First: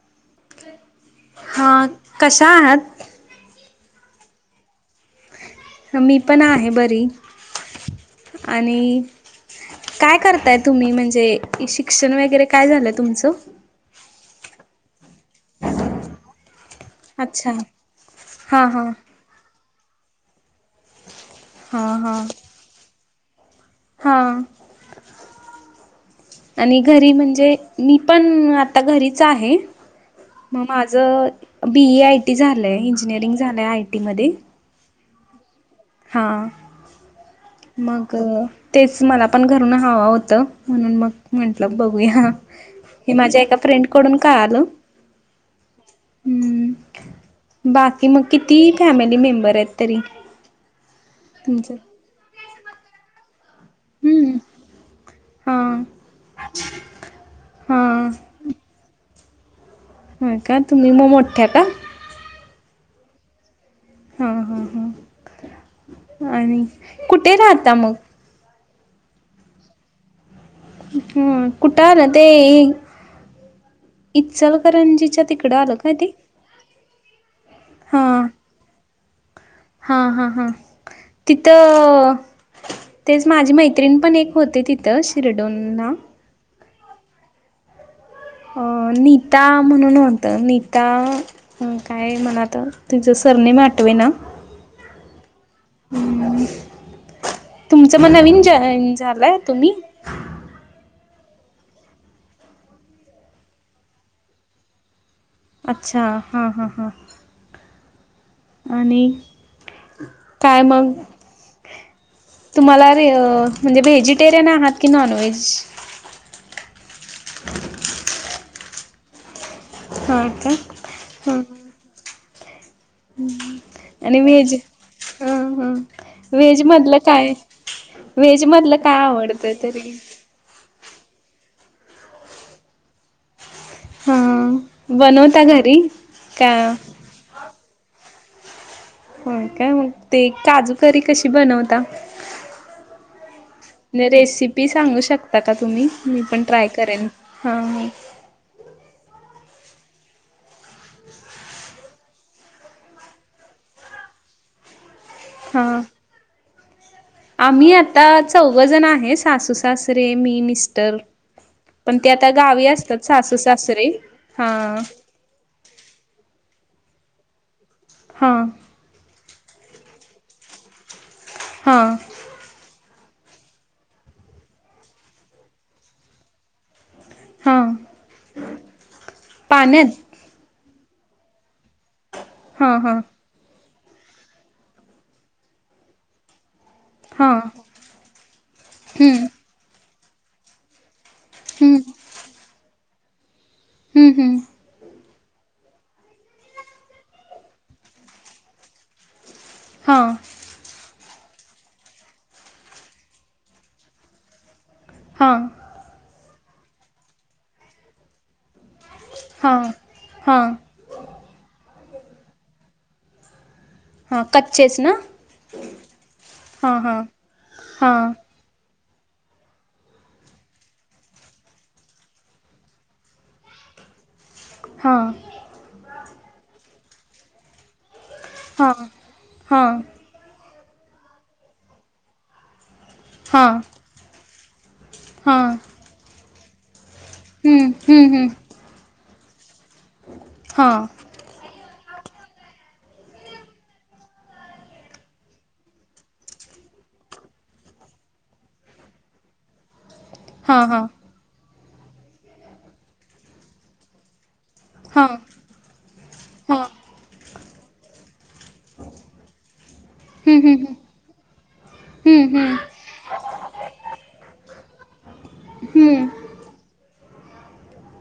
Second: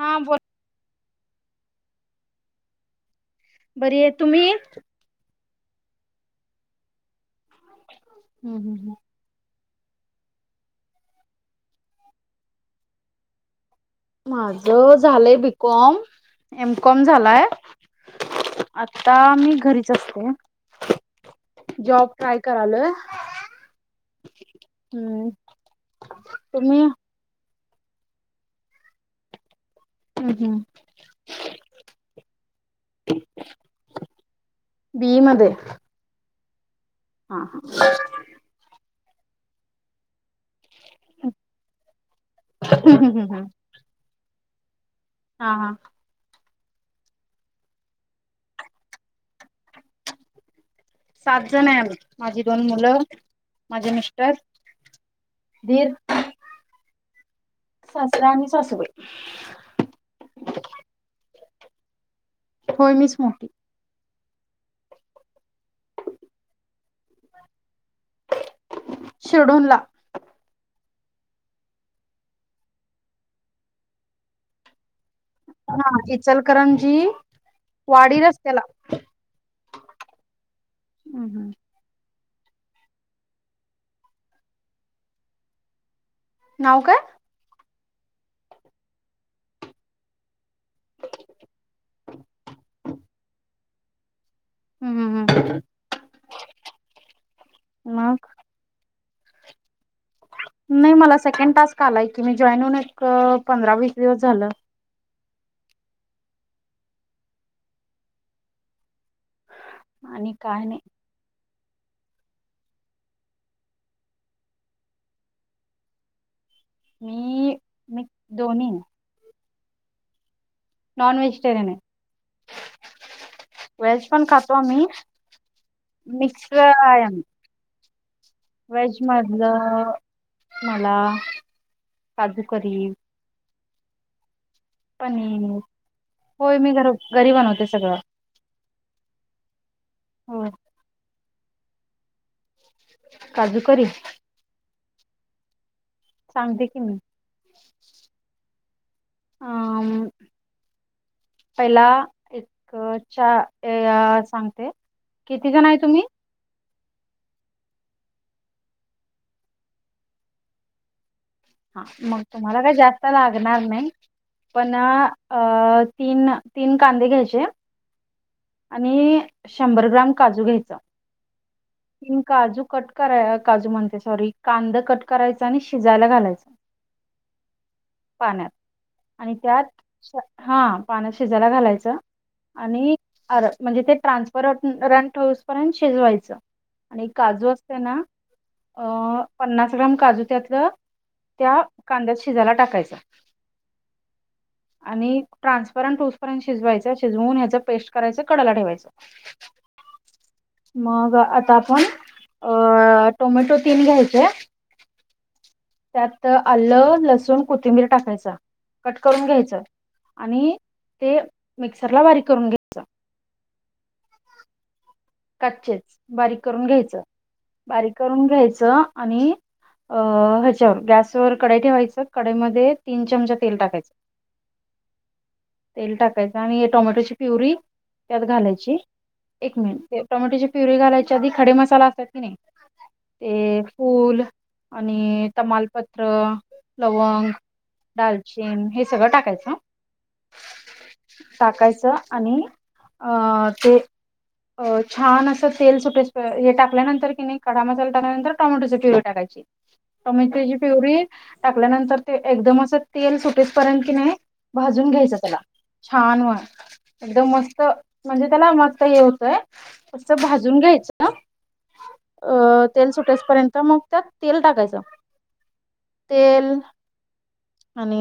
हा बोल हा कशा आहात? बरी आहे. तुम्ही? मी पण आहे बरी हम्म आणि काय करताय तुम्ही, म्हणजे शिक्षण वगैरे काय झालंय तुमचं? माझ झालंय बी कॉम. एम कॉम झालाय अच्छा हां हां आता मी घरीच असते जॉब ट्राय करायलोय. हा हम्म तुम्ही? आणि घरी म्हणजे- मी पण आता घरीच आहे. हम्म हम्म मग माझं बी ए आयटी झालंय इंजिनिअरिंग झालंय आयटी मध्ये बी इ मध्ये हा हा हा मग तेच मला पण घरून हवं होतं म्हणून मग म्हंटलं बघूया ही माझ्या एका फ्रेंडकडून कळाल. हा हा हम् बाकी मग किती फॅमिली मेंबर आहेत तरी सात जण तुमचं आहे आम्ही माझी दोन मुलं माझे मिस्टर, हम्म हां दिर हां सासरा आणि सासबाई हो का तुम्ही म मोठ्या का होय मीच मोठी हा- हा- हा आणि कुठे राहता मग- शिडूल ला हम कुठं आलं ते इ इचलकरंजीच्या तिकडं आलं हा का ते इचलकरंजी वाडी रस्त्याला- हा -हा -हा तिथ- तेच माझी मैत्रिण पण एक होती तिथं शिरडोंन ला नाव काय अ नीता म्हणून होत नीता आणि काय म्हणतस [inaudible] [inaudible] म अठवे ना हम्म हम्म तुमचं मग नवीन जाॅइ [inaudible] झालाय तुम्ही- नाही मला सेकंड टास्क आलाय की मी जॉईन होऊन एक पंधरा वीस -दिवस झालं अच्छा हा -हा -हा आणि आणि काय नाही तुम्हाला रे अं म्हणजे व्हेजिटेरियन आहात की नॉन व्हेज मी -मी दोन्ही ह काय नाॉन व्हेजिटेरीयन आहे [unintelligible] ह आणि पण व्हेज खातो आम्ही हम -हम मिक्स व्हेज मधलं आहे आम्ही. काय व्हेज मधलं व्हेज काय आवडत मधलं तरी- मला काजू करी- हा बनवता पणीर घरी का होय मी घरी -घरी बनवते सगळं- होय काय मग ते हो काजू करी कशी बनवता काजूकरी रेसिपी सांगू शकता का तुम्ही- मी पण सांगते ट्राय की मी करेन हा- म- आ [unintelligible] पहिला एक चा सांगते किती जण आहे हां तुम्ही- आम्ही आता चौघ जण आहे सासू सासरे मी मिस्टर हा पण ते मग आता तुम्हाला गावी काय असतात जास्त सासू लागणार सासरे नाही हा पण अ तीन -तीन कांदे घ्यायचे हा आणि शंभर ग्राम काजू घ्यायचा हा तीन काजू कट- करा काजू म्हणते सॉरी कांदा कट करायचा आणि शिजायला घालायचा हा पाण्यात आणि त्यात पाण्यात हा- पानं शिजायला घालायचं हा आणि -हा अर.. म्हणजे ते ट्रान्सफर- रंट होऊस पर्यंत शिजवायचं आणि हा काजू असतं ना अ- हम्म पन्नास ग्रॅम काजू त्यातलं त्या हम्म कांद्यात शिजायला टाकायचा हम्म -हम्म आणि ट्रान्सपरंट होऊस पर्यंत शिजवायच शिजवून ह्याच पेस्ट करायचं कडला ठेवायचं हां [unintelligible] मग आता आपण अ- टोमॅटो तीन घ्यायचे हा त्यातं आलं, लसूण, कोथिंबीर टाकायचं कट करून घ्यायचं हां हां आणि ते मिक्सरला बारीक करून घ्यायचं हा कचेच ना कचेच बारीक करून हां हां घ्यायचं बारीक हां करून घ्यायचं आणि अ- हेच्यावर गॅसवर कढई ठेवायच कढईमध्ये तीन चमचा तेल टाकायचं हां तेल टाकायचं आणि टोमॅटोची प्युरी त्यात घालायची हां एक हां मिनिट टोमॅटोची प्युरीे घालायच्या आधी खडे मसाला असतात की नाही हां ते फूल आणि हां तमालपत्र लवंग हम्म हम्म हम्म दालचीन हे सगळं टाकायचं हां [inaudible] टाकायचं आणि अ-ते अ.. छान असं तेल सुटेस-पर्यंत हे टाकल्यानंतर कि नाही खडा मसाला टाकल्यानंतर टोमॅटोची प्युरी टाकायची टोमॅटोची हां हां प्युरी टाकल्यानंतर ते एकदम असं तेल सुटेस पर्यंत की नाही भाजून हां घ्यायच त्याला छान व हां एकदम मस्त म्हणजे त्याला मस्त हे होतय असं हम्म भाजून हम्म हम्म घ्यायचं हम्म हम्म अ- तेल सुटेस पर्यंत मग त्यात तेल टाकायचं हम्म. तेल आणि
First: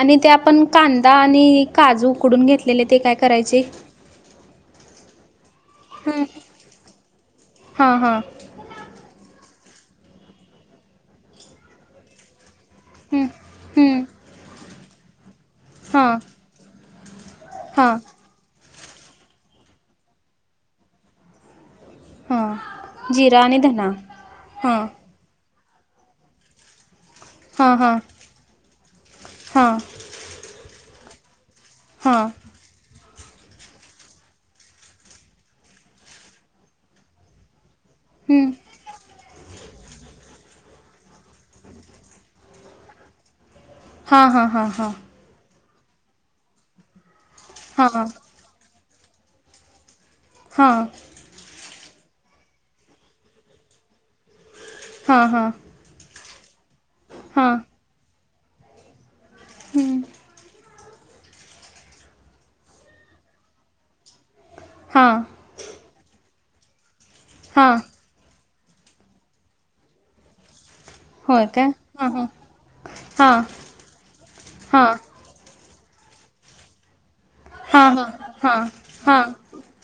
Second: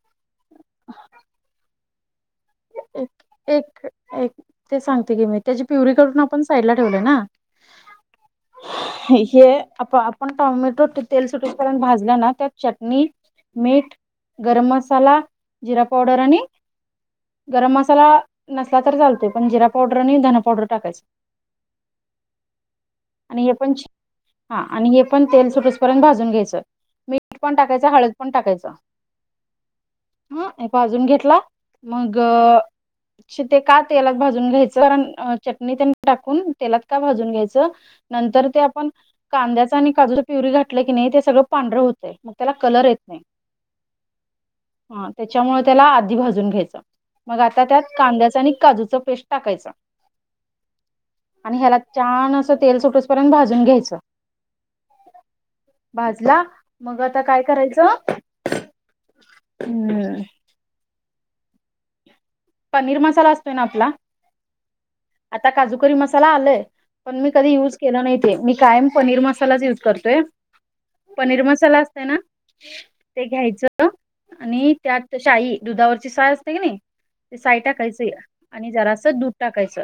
आणि ते आपण कांदा आणि काजू उकडून घेतलेले ते एक काय करायचे? एक एक ते सांगते की मी त्याची प्युरी करून हम्म. आपण साईडला ठेवलय ना हा हा हे आप -आपण टोमॅटो ते तेल सुटुसपर्यंत भाजलं ना त्यात चटणी, हम्म मीठ, हम्म गरम मसाला, जिरा हा पावडर आणि गरम हा मसाला नस नसला तर चालतोय पण जिरा पावडर आणि धन पावडर टाकायच. हा. जिरा आणि हे पण धना -हा आणि हे पण तेल सुटुस पर्यंत भाजून घ्यायचं मीठ पण हा टाकायचं हा हळद पण टाकायचं हा भाजून घेतला हा मग [unintelligible] ते का तेलात भाजून घ्यायचं कारण चटणी त्यांनी टाकून तेलात का भाजून घ्यायचं नंतर हम्म. ते आपण कांद्या त्यात आणि काजूची प्युरी घातलं की नाही ते सगळं पांढर होतय मग त्याला कलर येत नाही. हा- हा- हा- हा.. हां त्याच्यामुळे त्याला आधी भाजून घ्यायचं मग आता त्यात हा कांद्याच आणि काजूच पेस्ट टाकायचं हा. आणि ह्याला छान अस तेल सुटुसपर्यंत भाजून घ्यायचं हा -हा भाजला मग आता काय हा करायचं? हम्म.. पनीर मसाला असतोय ना आपला हा आता काजूकरी मसाला आलंय पण मी कधी हा युज केलं नाही ते, मी कायम पनीर मसालाच युज करते पनीर होय काय मसाला असतय हा ना हा ते हा घ्यायचं, आणि हा त्यात शाई दुधावरची साय असते कीनी ती साय हा हा टाकायची हा आणि जरास हा दूध टाकायचं.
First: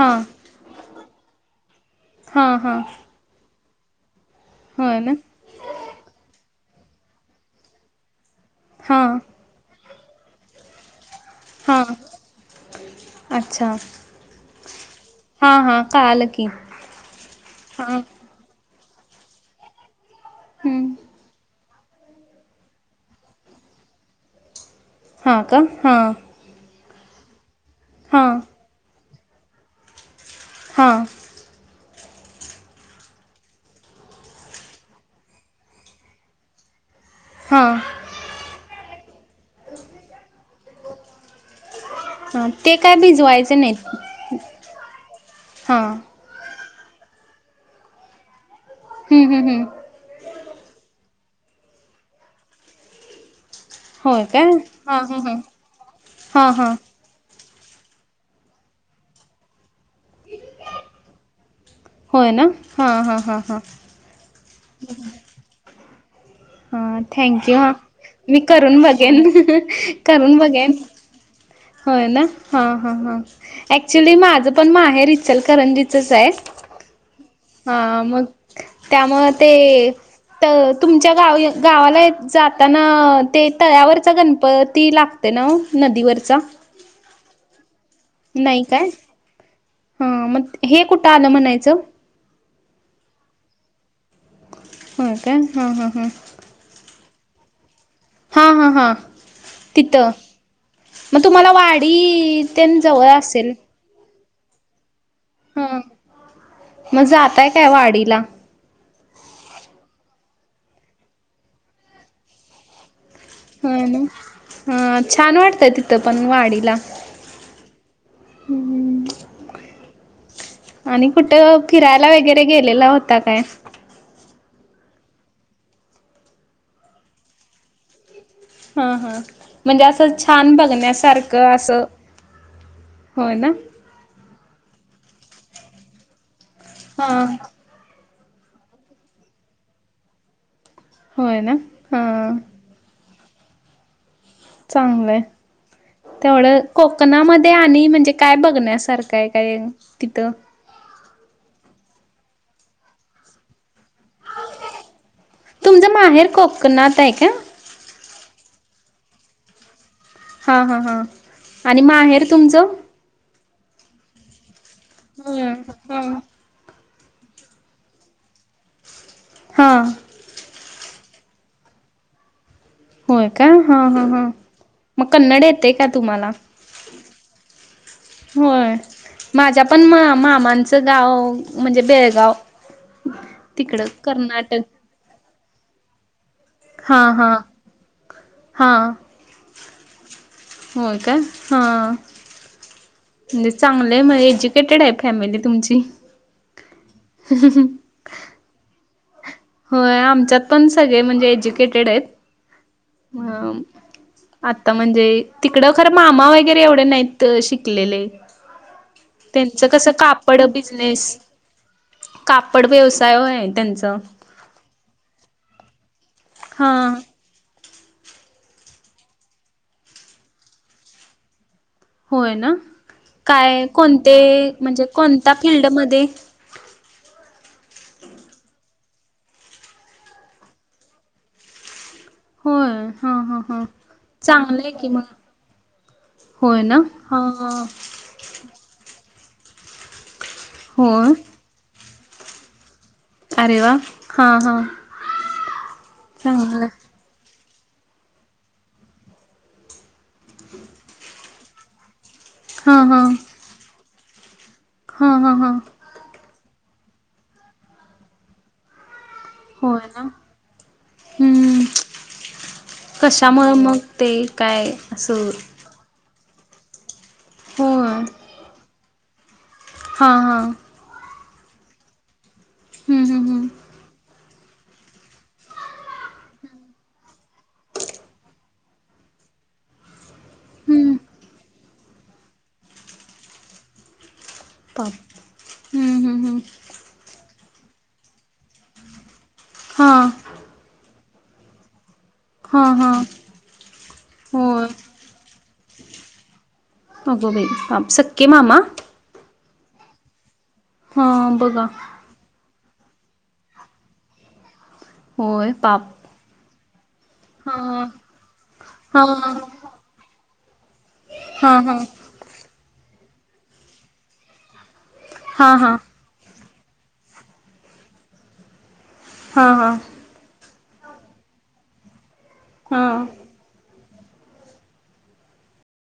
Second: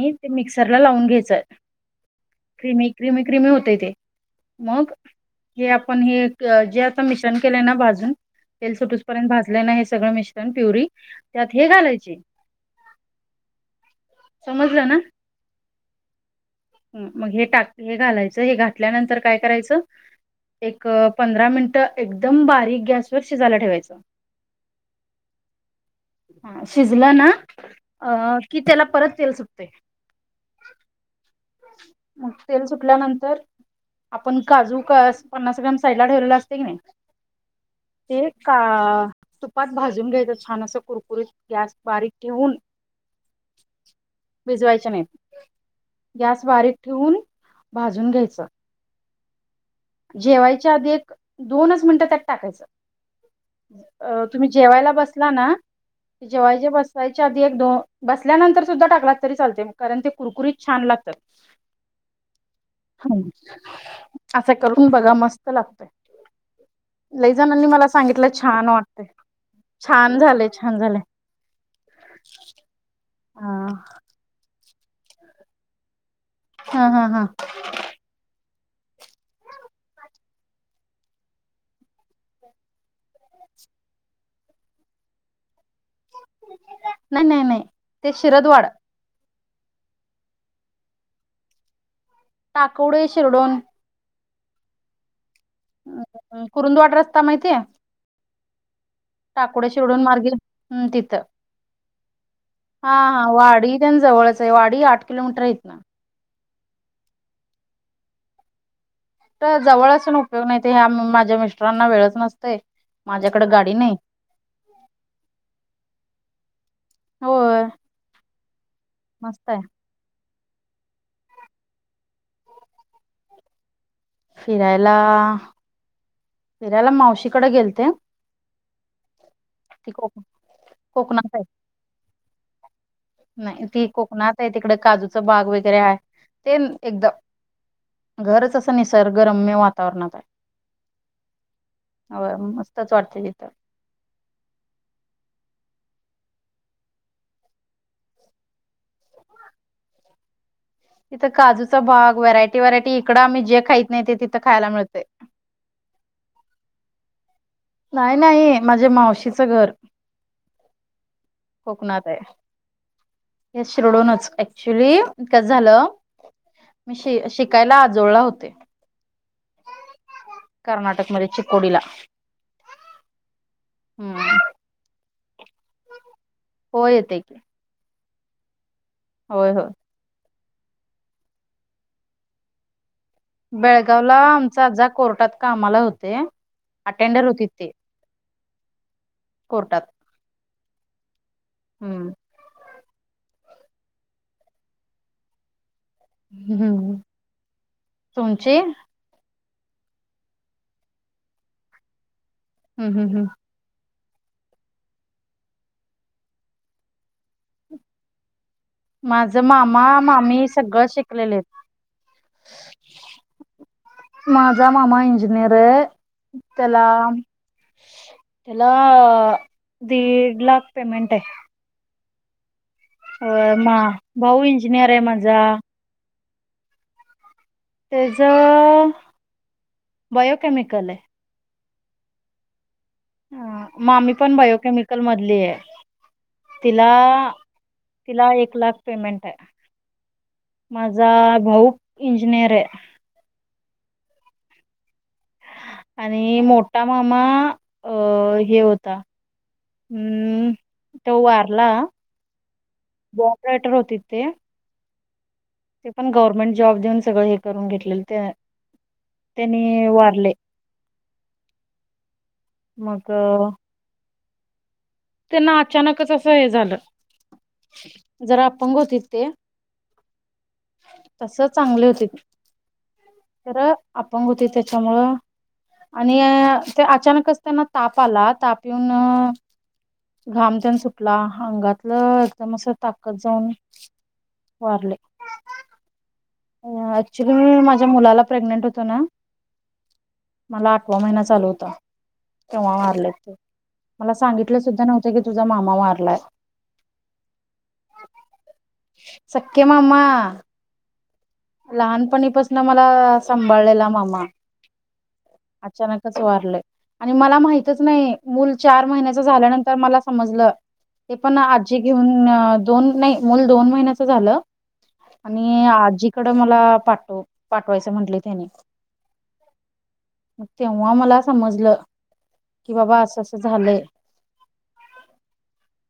हा ते मिक्सरला लावून घ्यायचंय हा हा क्रिमी क्रिमी क्रिमी होतेय ते मग होय ना हे आपण हे जे आता मिश्रण केलंय ना भाजून तेल हा सुटूसपर्यंत भाजलय ना हे सगळं मिश्रण प्युरी? त्यात हे हा घालायचे. अच्छा समजलं ना हां हां कळालं की मग हे टाक हे हां घालायचं हे घ ल्यानंतर काय करायच हं. एक पंधरा मिन एकदम बारीक गॅस वर शिजायला ठेवायचं. हा का हां ह शिजलं ना अ हां की त्याला परत तेल सुटते. हा मग तेल सुटल्यानंतर आपण काजू पन्नास ग्राम साइडला ठेवलेला असते की नाही हां ते का तुपात भाजून घ्यायचं छान असं कुरकुरीत गॅस बारीक हां ठेवून ते काय भिजवायचे नाहीत भिजवायच्या नाईत. हां गॅस बारीक ठेवून भाजून घ्यायच हम्म हम् हम् जेवायच्या आधी एक दोनच मिनिटं त्यात टाकायचं अ होय काय तुम्ही जेवायला हां हां बसला हां ना, हां जेवायचे हां बसवायच्या बसल्यानंतर सुद्धा टाकला तरी चालते कारण ते कुरकुरीत छान लागतात. होय ना? हा हा हा हा. असं करून बघा मस्त लागतोय. हा थँक यू हा सांगितलं मी छान करून वाटतय बघेन छान करून झालंय बघेन. छान झालंय होय ना हा हा हा अऍक्च्युली माझं पण माहेर इचलकरंजीचच आहे. हा हा हा हा मग त्यामुळं ते तर तुमच्या गाव गावाला जाताना ते तळ्यावरचा गणपती लाग ना नदीवर नाही नाही नाही ते शिरदवाड हा मग हे कुठं आलं म्हणायचं. टाकोडे शिरडून हो का हा हा हा ता माहिती हा हा हा टाकोडे शिवडून मार्गे हम्म तिथं. मग तुम्हाला वाडी तेन हा जवळ हा असेल वाडी तेन जवळच वाडी आठ किलोमीटर इतन हां मग जाताय काय वाडीला तर जवळचण उपयोग नाही ह्या माझ्या मिस्टरांना वेळच नसते. ह ना हं छान वाटतंय तिथं पण वाडीला होय मस्त आहे. आणि कुठं फिरायला वगैरे गेलेला होता काय? फिरायला फिरायायला मावशीकडे गेलते. हा हा म्हणजे ती कोक असं छान कोकणात बघण्यासारखं आहे असं होय ना नाही ती कोकणात आहे तिकडे काजू बाग वगैरे आहे ते एकद हा घरच असं निसर्गरम्य वातावरणात आहे होय ना ह हा मस्तच वाटते तिथं चांगलंय तेवढं कोकणामध्ये आणि म्हणजे काय बघण्यास सारखं आहे काय तिथं इथं काजूचा भाग व्हरायटी वरायटी इकड आम्ही जे खा नाहीेत तिथं खायला मिळते नात आहे का नाही नाही माझ्या मावशीचं घर हा हा हा आणि कोकणात आहे माहेर तुमचं हे शिरडूनच ऍक्च्युली काय हम्म झालं हम्म मी श शिकायला आजोळला होते हा कर्नाटकमध्ये चिकोडीला होय का हा हा हा हम् मग कन्नड येते का तुम्हाला होयत क होय माझ्या पण मा मामांचं गाव म्हणजे बेळगाव तिकडं बेळगावला आमचा आज कर्नाटक कोर्टात कामाला होते हा अटेंडर हा होती ते हा कोर्टात हो काय हा हम्म म्हणजे चांगलं आहे एज्युकेटेड आहे फॅमिली तुमची हम्म सुणची हो आमच्यात पण सगळे म्हणजे एज्युकेटेड आहेत हम्म हम्म अ आता म्हणजे तिकडं खरं मामा वगैरे एवढे नाहीत शिकलेले माझं त्यांचं मामा कसं कापड मामी सगळं बिजनेस शिकलेले आहेत. कापड व्यवसाय आहे त्यांचा माझा मामा इंजिनियर आहे हा त्याला त्याला दीड लाख पेमेंट आहे होय ना अ काय मा कोणते भाऊ म्हणजे इंजिनियर आहे कोणत्या माझा फिल्डमध्ये त्याच बायोकेमिकल आहे हो ह मामी पण बायोकेमिकल मधली आहे होय ना तिला हा तिला एक लाख पेमेंट आहे माझा होय भाऊ इंजिनिअर आहे अरे वा हा हा आणि चांगलं मोठा मामा अ हे होता हम् तो वारला हा हा कॉपरेटर होती ते हा हा हा ते पण गव्हर्नमेंट जॉब देऊन सगळं हे करून घेतलेलं ते होय त्यांनी ना वारले हम्म मग कशामुळे मग ते काय असं त्यांना अचानकच असं हे झालं होय जरा अपंग होती ते हा हा तस चांगले होते हम्म हम्म हम्म तर अंग होती त्याच्यामुळं आणि ते अचानकच त्यांना ताप आला ताप येऊन घाम त्यान हम्म सुटला अंगातलं एकदम अस ताकद जाऊन प वारले. हम्म हम् हम् ऍक्च्युली मी माझ्या मुलाला प्रेग्नेंट होतो ना? हा सव्वा महिना चालू होता. हा तेव्हा हा वारले मया ला सांगितले होय सुद्धा नव्हते की तुझा मामा वारलाय. अगं बाई पाप सक्कके मामा? सक्के मामा? हा बघा. लहानपणीपासून मला सांभाळलेला मामा होय पाप अचानकच वारलय. आणि मला हा माहितच नाही मूल चार हा महिन्याच झाल्यानंतर मला समजलं. ते पण हा हा हा आजी घेऊन न दोन नाही मूल दोन महिन्याच झालं. हा हा आणि आजीकडं मला पाठव पाठवायचं म्हटले त्यानी. हा हा तेव्हा मला समजलं की हा बाबा असं असं झालंय.